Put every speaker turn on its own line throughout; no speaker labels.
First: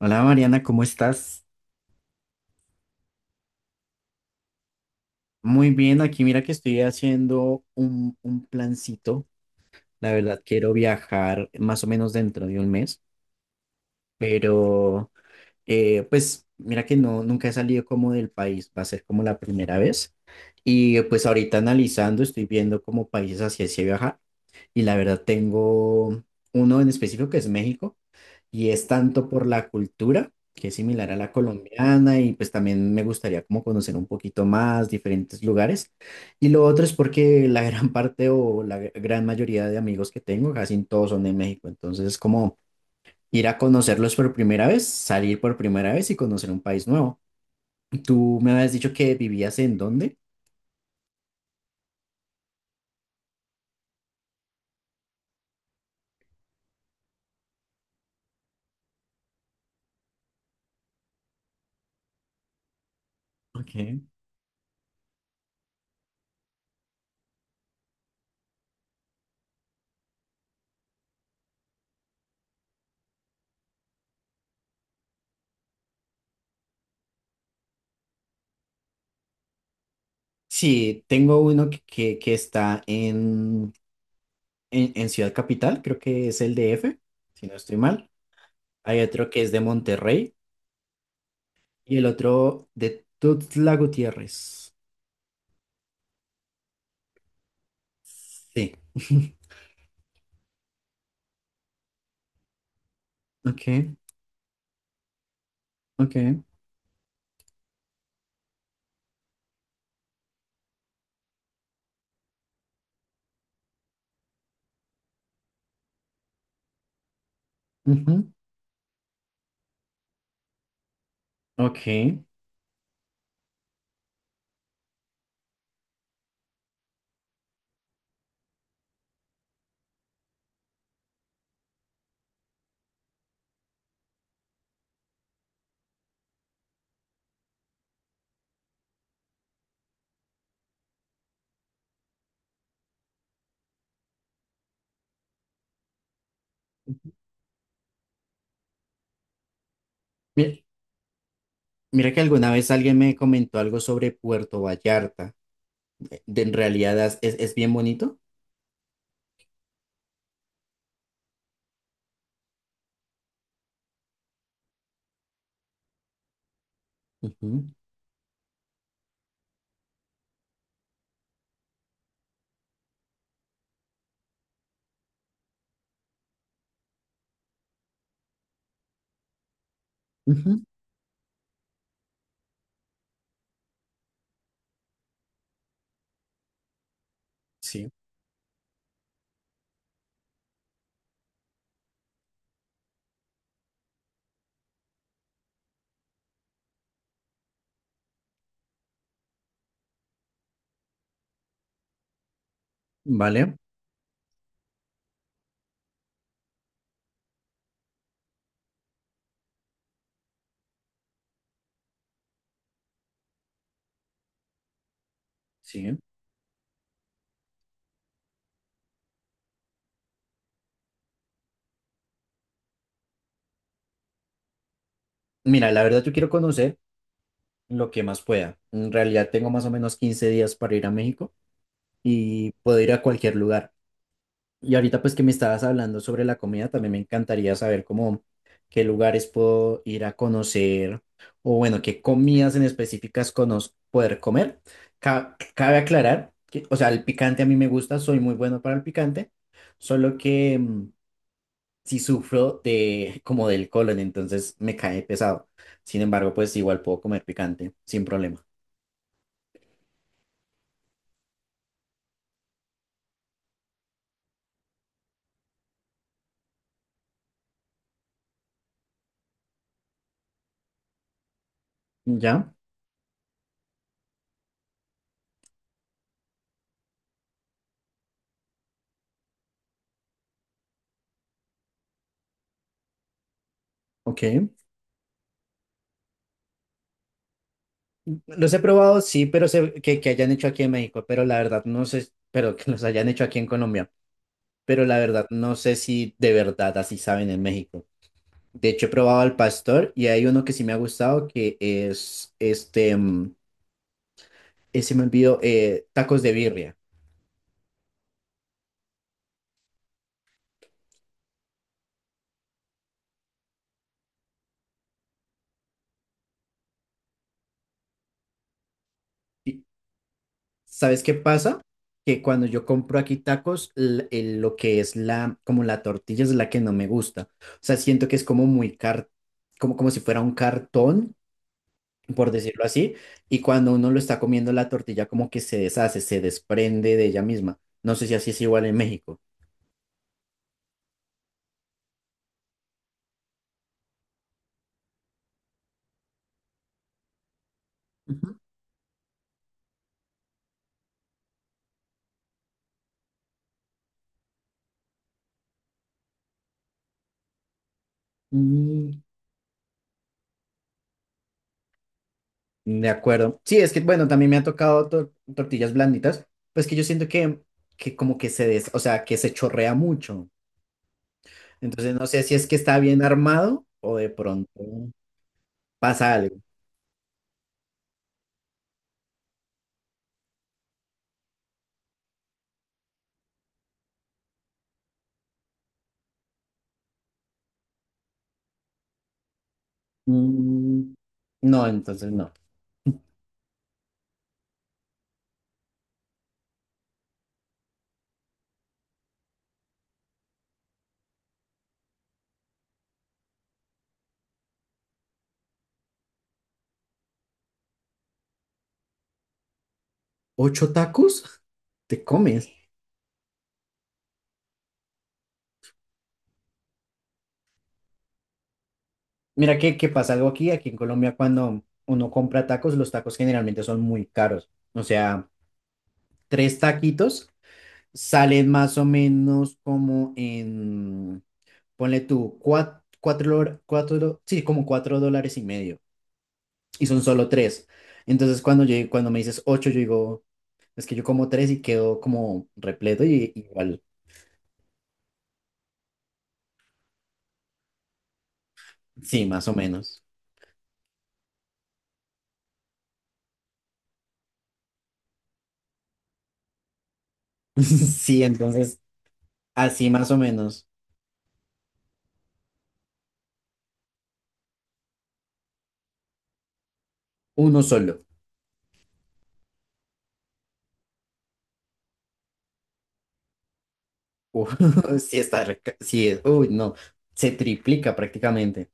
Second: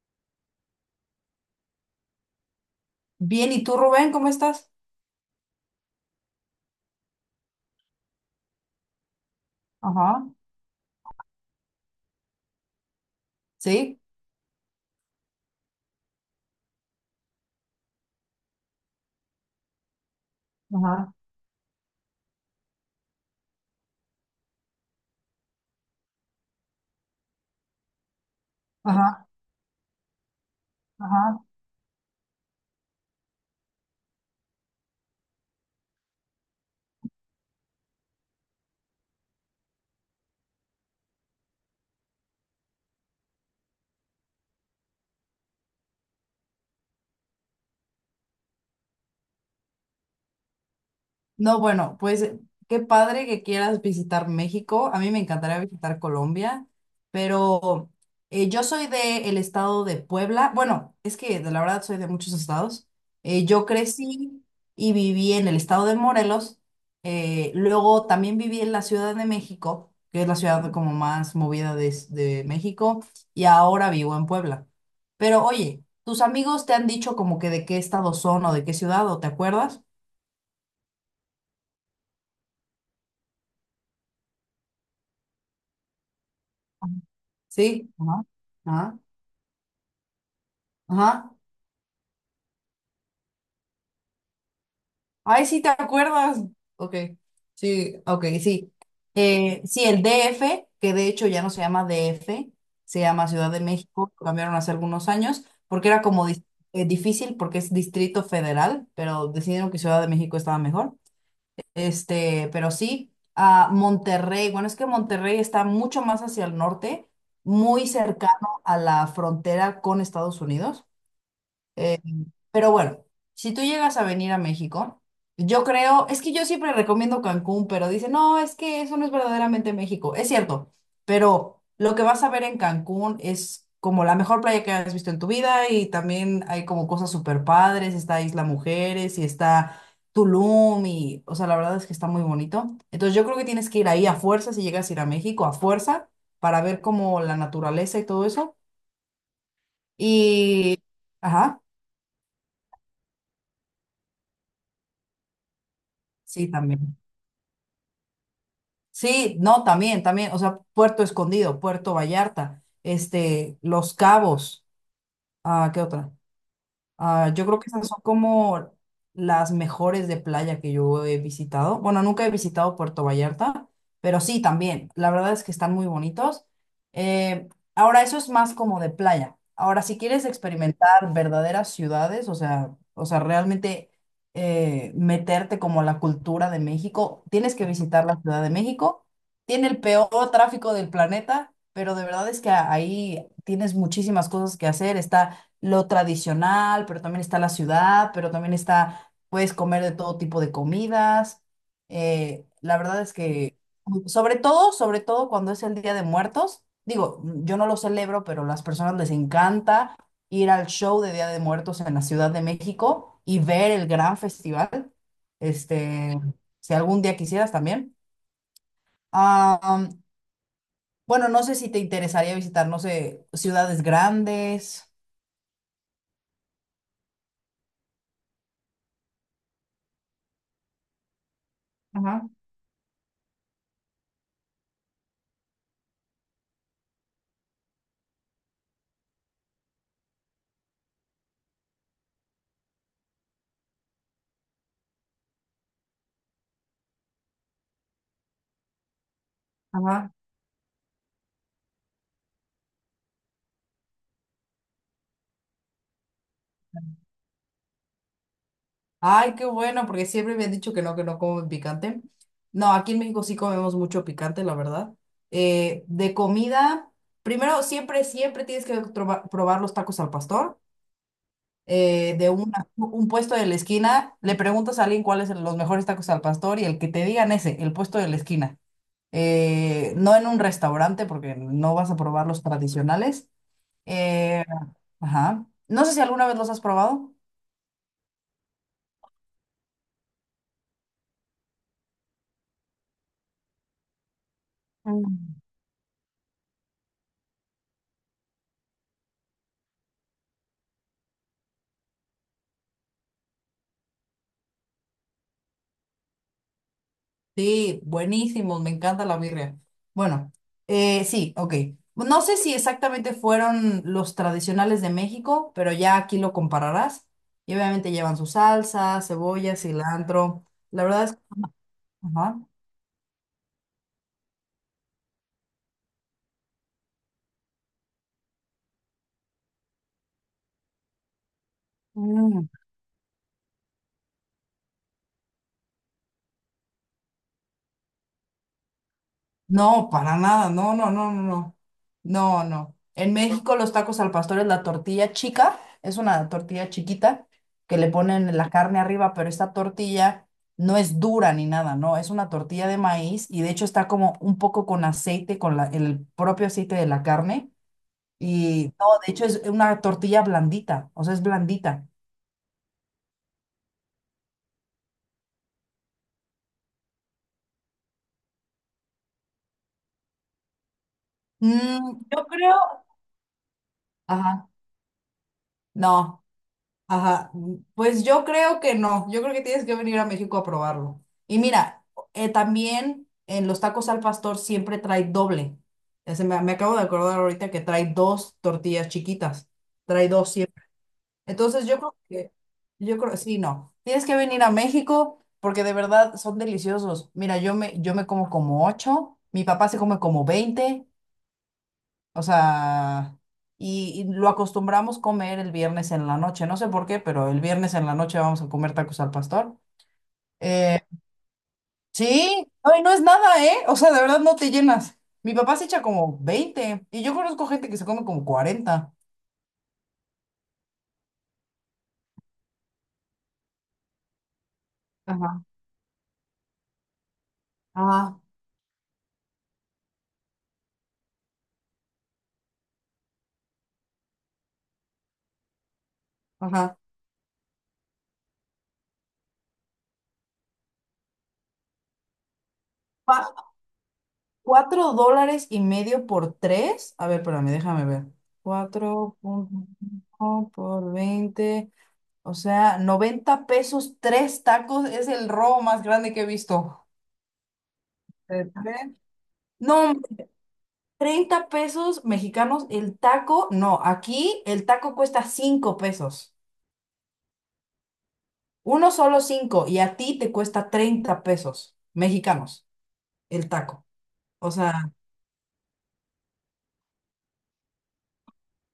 Hola Mariana, ¿cómo estás?
Bien, ¿y tú, Rubén, cómo estás?
Muy bien, aquí mira que estoy haciendo un plancito. La
Ajá,
verdad, quiero viajar más o menos dentro de un mes,
sí,
pero pues mira que no, nunca he salido como del país, va a ser como la primera vez. Y
ajá,
pues ahorita analizando, estoy viendo como países hacia ese viajar y la verdad tengo uno en específico que es México y es
ajá,
tanto por la cultura, que es similar a la
ajá.
colombiana, y pues también me gustaría como conocer un poquito más diferentes lugares. Y lo otro es porque la gran parte o la gran mayoría de amigos que tengo, casi todos son de México, entonces es como ir a conocerlos por primera vez, salir por primera vez y conocer un país nuevo. ¿Tú me habías dicho que vivías en dónde?
No, bueno, pues qué padre que quieras visitar México. A mí me encantaría visitar Colombia, pero yo soy del estado de Puebla. Bueno, es que de la verdad soy de muchos estados. Yo
Ok.
crecí y viví en el estado de Morelos. Luego también viví en la Ciudad de México, que es la ciudad como más movida de México, y ahora vivo en Puebla. Pero oye, ¿tus amigos te han dicho como que de qué estado son o de qué ciudad o te acuerdas?
Sí, tengo uno que está en Ciudad Capital, creo que es el
Ajá.
DF, si no estoy
Sí,
mal.
ajá, ajá,
Hay otro que es de Monterrey
ajá.
y el otro de Tuxtla Gutiérrez.
Ay, sí, ¿te acuerdas? Ok, sí, ok,
Sí.
sí. Sí, el DF, que de hecho ya no se llama DF, se llama Ciudad de
Ok,
México, lo cambiaron hace algunos años, porque era como
ok.
difícil porque es Distrito Federal, pero decidieron que Ciudad de México estaba mejor. Este, pero sí, a Monterrey, bueno, es que Monterrey está mucho más hacia el norte, muy
Ujú,
cercano a la frontera con Estados Unidos.
ok.
Pero bueno, si tú llegas a venir a México, yo creo, es que yo siempre recomiendo Cancún, pero dicen, no, es que eso no es verdaderamente México. Es cierto, pero lo que vas a ver en Cancún es como la mejor playa que has visto en tu vida y también hay como cosas súper padres, está Isla Mujeres y está Tulum y, o sea, la verdad es que está muy bonito. Entonces yo creo que tienes que ir ahí a fuerza, si llegas a ir a México, a fuerza, para ver como la naturaleza y todo eso.
Mi-
Y, ajá,
Mira que alguna vez alguien me comentó algo sobre Puerto Vallarta.
sí,
En
también.
realidad es bien bonito.
Sí, no, también, también, o sea, Puerto Escondido, Puerto Vallarta, este, Los Cabos, ah, ¿qué otra? Ah, yo creo que
Ujú,
esas son como las mejores de playa que yo he visitado. Bueno, nunca he visitado Puerto Vallarta, pero sí también. La verdad es que están muy bonitos. Eh, Ahora, eso es más como de playa. Ahora, si quieres
ujú,
experimentar verdaderas ciudades, o sea, realmente meterte como a la cultura de México, tienes que
sí,
visitar la Ciudad de México. Tiene el peor tráfico del planeta, pero de verdad es que ahí tienes muchísimas cosas que hacer. Está lo tradicional, pero también está la ciudad, pero también está, puedes comer de todo tipo de comidas. La verdad es
vale.
que, sobre todo cuando es el Día de Muertos, digo, yo no lo celebro, pero a las personas les encanta ir al show de Día de Muertos en la Ciudad de México y ver el gran festival.
Sí.
Este, si algún día quisieras también. Ah, bueno, no sé si te interesaría visitar, no sé, ciudades grandes.
Mira, la verdad yo quiero conocer lo que más pueda. En realidad tengo más o menos 15 días para ir a México
Ajá,
y puedo ir a cualquier lugar. Y ahorita pues que me estabas hablando sobre la comida, también me encantaría saber cómo qué lugares puedo ir a conocer o bueno, qué comidas en específicas poder comer. Cabe aclarar que, o sea, el picante a mí me gusta, soy muy bueno para el picante,
ajá.
solo que sí sufro de como del colon, entonces me cae pesado. Sin embargo, pues igual puedo comer picante sin problema.
Ay, qué bueno, porque siempre me han dicho que no comen picante. No, aquí en México sí comemos mucho picante, la verdad. De comida, primero, siempre, siempre tienes que probar los tacos al pastor. De
¿Ya?
un puesto de la esquina, le preguntas a alguien cuáles son los mejores tacos al pastor y el que te digan ese, el puesto de la esquina. No en un restaurante, porque no vas a probar los tradicionales.
Ok.
Eh, ajá. No sé si alguna vez los has probado.
Los he probado, sí, pero sé que hayan hecho aquí en México, pero la verdad no sé, pero que los hayan hecho aquí en Colombia, pero la verdad
Mm.
no sé si de verdad así saben en México. De hecho, he probado al pastor y hay uno que sí me ha gustado que es este, se me olvidó, tacos de birria.
Sí, buenísimos, me encanta la birria. Bueno, sí, ok. No sé si exactamente fueron los tradicionales de México, pero ya aquí lo compararás. Y obviamente llevan su salsa, cebolla,
Y,
cilantro. La
¿Sabes
verdad
qué
es...
pasa? Que
Ajá.
cuando yo compro aquí tacos, lo que es como la tortilla es la que no me gusta. O sea, siento que es como muy como si fuera un cartón por
Mm.
decirlo así, y cuando uno lo está comiendo la tortilla como que se deshace, se desprende de ella misma. No sé si así es igual en México.
No, para nada, no, no, no, no, no, no, no. En México los tacos al pastor es la tortilla chica, es una tortilla chiquita que le ponen
Ujú.
la carne arriba, pero esta tortilla no es dura ni nada, no, es una tortilla de maíz y de hecho está como un poco con aceite, con el propio aceite de la carne y no,
Mm,
de hecho es una tortilla blandita, o sea, es blandita.
de acuerdo. Sí, es que bueno, también me ha tocado tortillas blanditas, pues que yo siento que como que o sea, que se chorrea mucho.
Mm,
Entonces no sé
yo
si es que está
creo,
bien armado o de
ajá,
pronto pasa
no.
algo.
Ajá, mm, pues yo creo que no, yo creo que tienes que venir a México a probarlo. Y mira, también en los tacos al pastor siempre trae doble. Me acabo de acordar ahorita que trae dos tortillas chiquitas, trae dos siempre.
Mm,
Entonces
no,
yo creo
entonces no.
que, yo creo, sí, no, tienes que venir a México porque de verdad son deliciosos. Mira, yo me como como ocho, mi papá se come como 20, o sea, y lo acostumbramos comer el viernes en la noche. No sé por qué, pero el viernes en la noche vamos a comer tacos al pastor.
¿Ocho
Eh,
tacos? ¿Te
sí,
comes?
ay, no es nada, ¿eh? O sea, de verdad no te llenas. Mi papá se echa como 20 y yo conozco gente que se come como 40.
Mira que pasa algo aquí en Colombia cuando uno compra tacos, los tacos generalmente son muy caros. O sea,
Ajá,
tres taquitos
ajá,
salen más o menos como ponle tú, cuatro, cuatro, cuatro, sí, como 4,50 dólares.
ajá.
Y son solo tres. Entonces cuando me dices ocho, yo digo, es que yo como tres y quedo como repleto y
Pa-
igual,
$4.50 por tres. A ver, espérame, déjame ver. Cuatro
sí, más o
punto
menos.
cinco por 20. O sea, 90 pesos, tres tacos. Es el robo más grande que he visto.
Sí,
De
entonces
tres.
así
No, hombre,
más o menos,
30 pesos mexicanos el taco. No, aquí el taco cuesta 5 pesos.
uno solo.
Uno solo cinco y a ti te cuesta 30 pesos mexicanos el taco. O
Uf,
sea,
sí está, sí, uy, no, se triplica prácticamente.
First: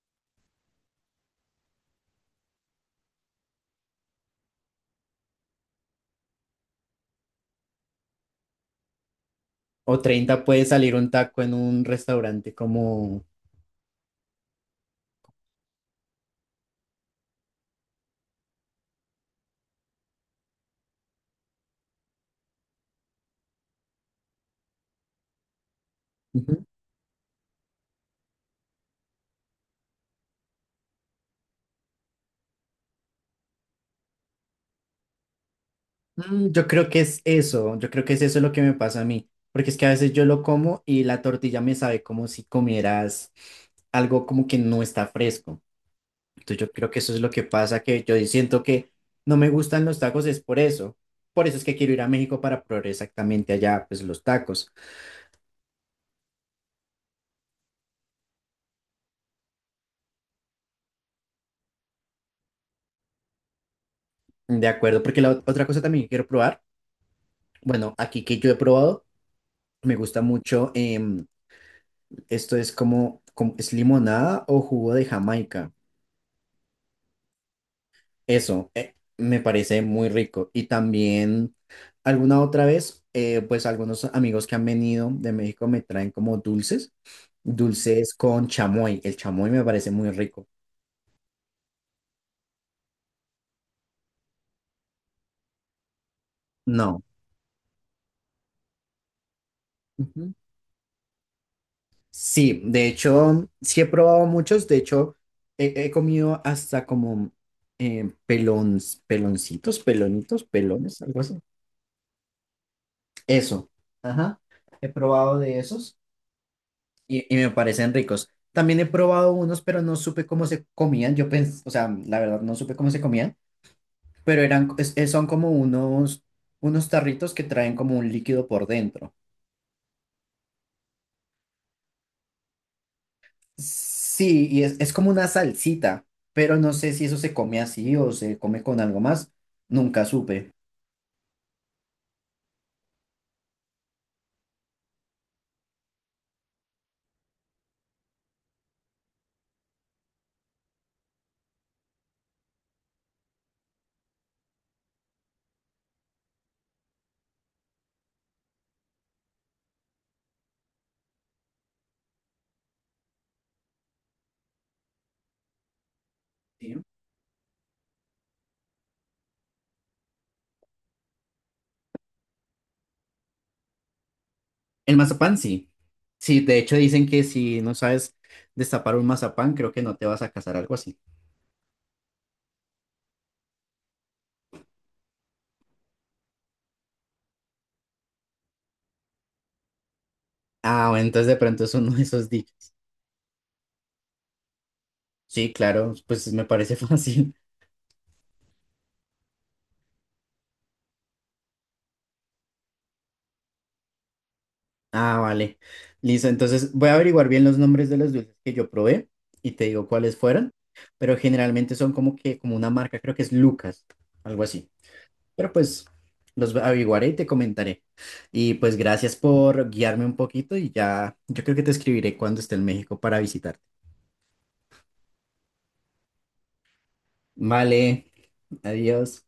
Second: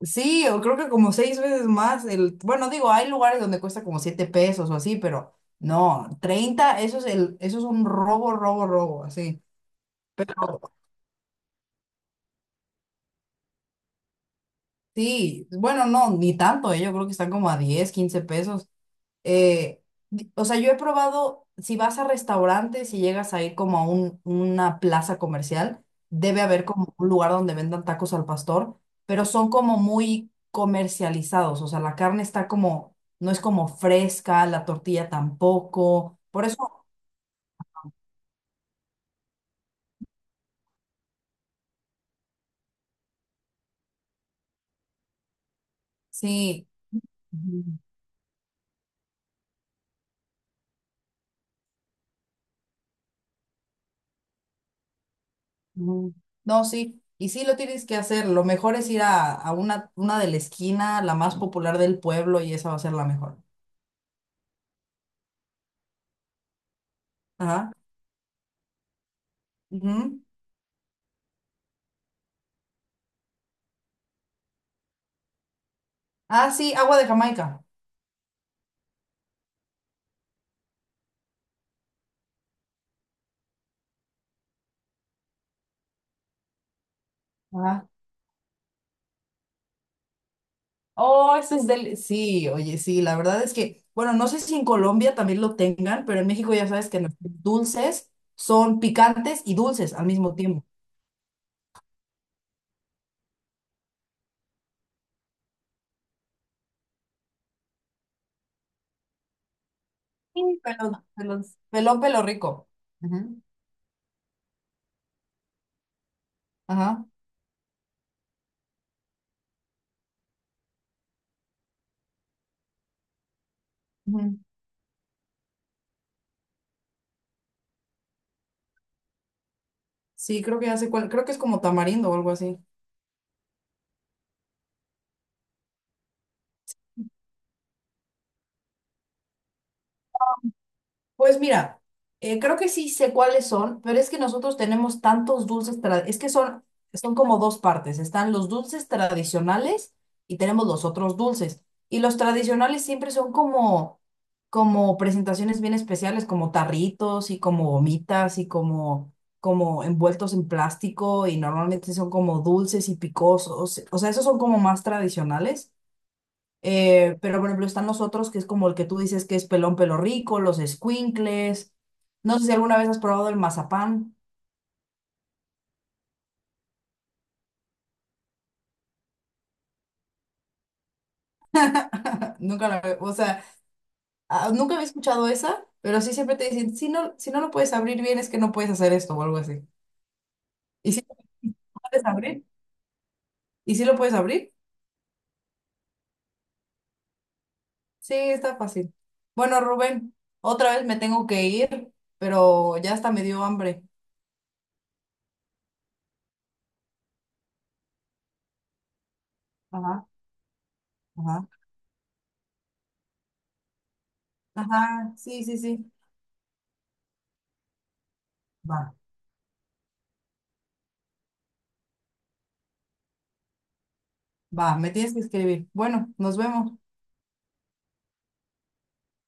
sí, o creo que como seis veces más el... Bueno, digo, hay lugares donde cuesta como 7 pesos o así, pero no, 30, eso es eso es un robo, robo, robo, así.
O 30 puede salir un taco en un restaurante como...
Sí, bueno, no, ni tanto, yo creo que están como a 10, 15 pesos. eh, o sea, yo he probado, si vas a restaurantes y llegas a ir como a una plaza comercial, debe haber
Ujú.
como un lugar donde vendan tacos al pastor, pero son como muy comercializados, o sea, la carne está como, no es como fresca, la tortilla tampoco, por
Yo
eso,
creo que es eso, yo creo que es eso lo que me pasa a mí, porque es que a veces yo lo como y la tortilla me sabe como si comieras algo como que no está fresco. Entonces
sí,
yo creo que eso es lo que
ujú,
pasa, que yo siento que no me gustan los tacos, es por eso. Por eso es que quiero ir a México para probar exactamente allá, pues los tacos.
ujú. No, sí. Y sí lo tienes que hacer, lo mejor es ir a una de la esquina, la más popular del pueblo, y esa va a ser la mejor.
De acuerdo, porque la otra cosa también que quiero probar.
Ajá.
Bueno, aquí que yo he probado, me
Ujú.
gusta mucho, esto es limonada o jugo de Jamaica.
Ah, sí, agua de Jamaica.
Eso, me parece muy rico. Y también alguna otra vez, pues algunos amigos que han venido de México me traen como dulces,
Ah,
dulces con chamoy. El chamoy me parece muy rico.
oh, ese es del... Sí, oye, sí, la verdad es que, bueno, no sé si en Colombia también lo tengan, pero en México ya sabes que
No.
los dulces son picantes y dulces al mismo tiempo.
Sí, de hecho, sí he probado muchos. De hecho, he comido hasta como eh, pelon- peloncitos,
Sí,
pelonitos,
pelón,
pelones, algo así.
pelón, pelón, pelo rico. Ujú.
Eso. Ajá. He probado de esos
Ajá.
y me parecen ricos. También he probado unos, pero no supe cómo se comían. Yo pensé, o sea, la verdad, no supe cómo se comían,
Ujú.
pero eran, son como unos tarritos que traen como un líquido por dentro.
Sí, creo que ya sé cuál, creo que es como tamarindo o algo así.
Sí, y es como una salsita, pero no sé si eso se come así o se come con algo más. Nunca supe.
Pues mira, creo que sí sé cuáles son, pero es que nosotros tenemos tantos dulces, es que son, como dos partes, están los dulces tradicionales y tenemos los otros dulces. Y los tradicionales siempre son como presentaciones bien especiales, como tarritos y como gomitas y como envueltos en plástico y normalmente son como dulces y picosos, o sea, esos son como más tradicionales.
Sí.
Pero, por ejemplo, están los otros que es como el que tú dices que es pelón pelo rico, los escuincles. No sé si alguna vez has probado el mazapán.
El mazapán sí. Sí, de hecho dicen que si no sabes destapar un mazapán, creo que no te vas a casar, algo así.
Nunca o sea, nunca había escuchado esa, pero sí siempre te dicen, si no lo puedes abrir bien, es que no puedes hacer esto o algo así.
Ah,
Y
bueno,
sí
entonces de
lo
pronto es uno de
puedes
esos
abrir.
dichos.
¿Y sí lo puedes abrir?
Sí, claro, pues me parece fácil.
Sí, está fácil. Bueno, Rubén, otra vez me tengo que ir, pero ya hasta me dio hambre.
Ah, vale. Listo, entonces voy a averiguar bien los nombres de los dulces que yo probé y te digo
Ajá,
cuáles fueron, pero
ajá.
generalmente son como que, como una marca, creo que es Lucas, algo así.
Ajá, sí,
Pero
sí,
pues
sí.
los averiguaré y te comentaré. Y pues
Va,
gracias por guiarme un poquito y ya, yo creo que te escribiré cuando esté en México para visitarte.
va, me tienes que escribir. Bueno, nos vemos.
Vale, adiós.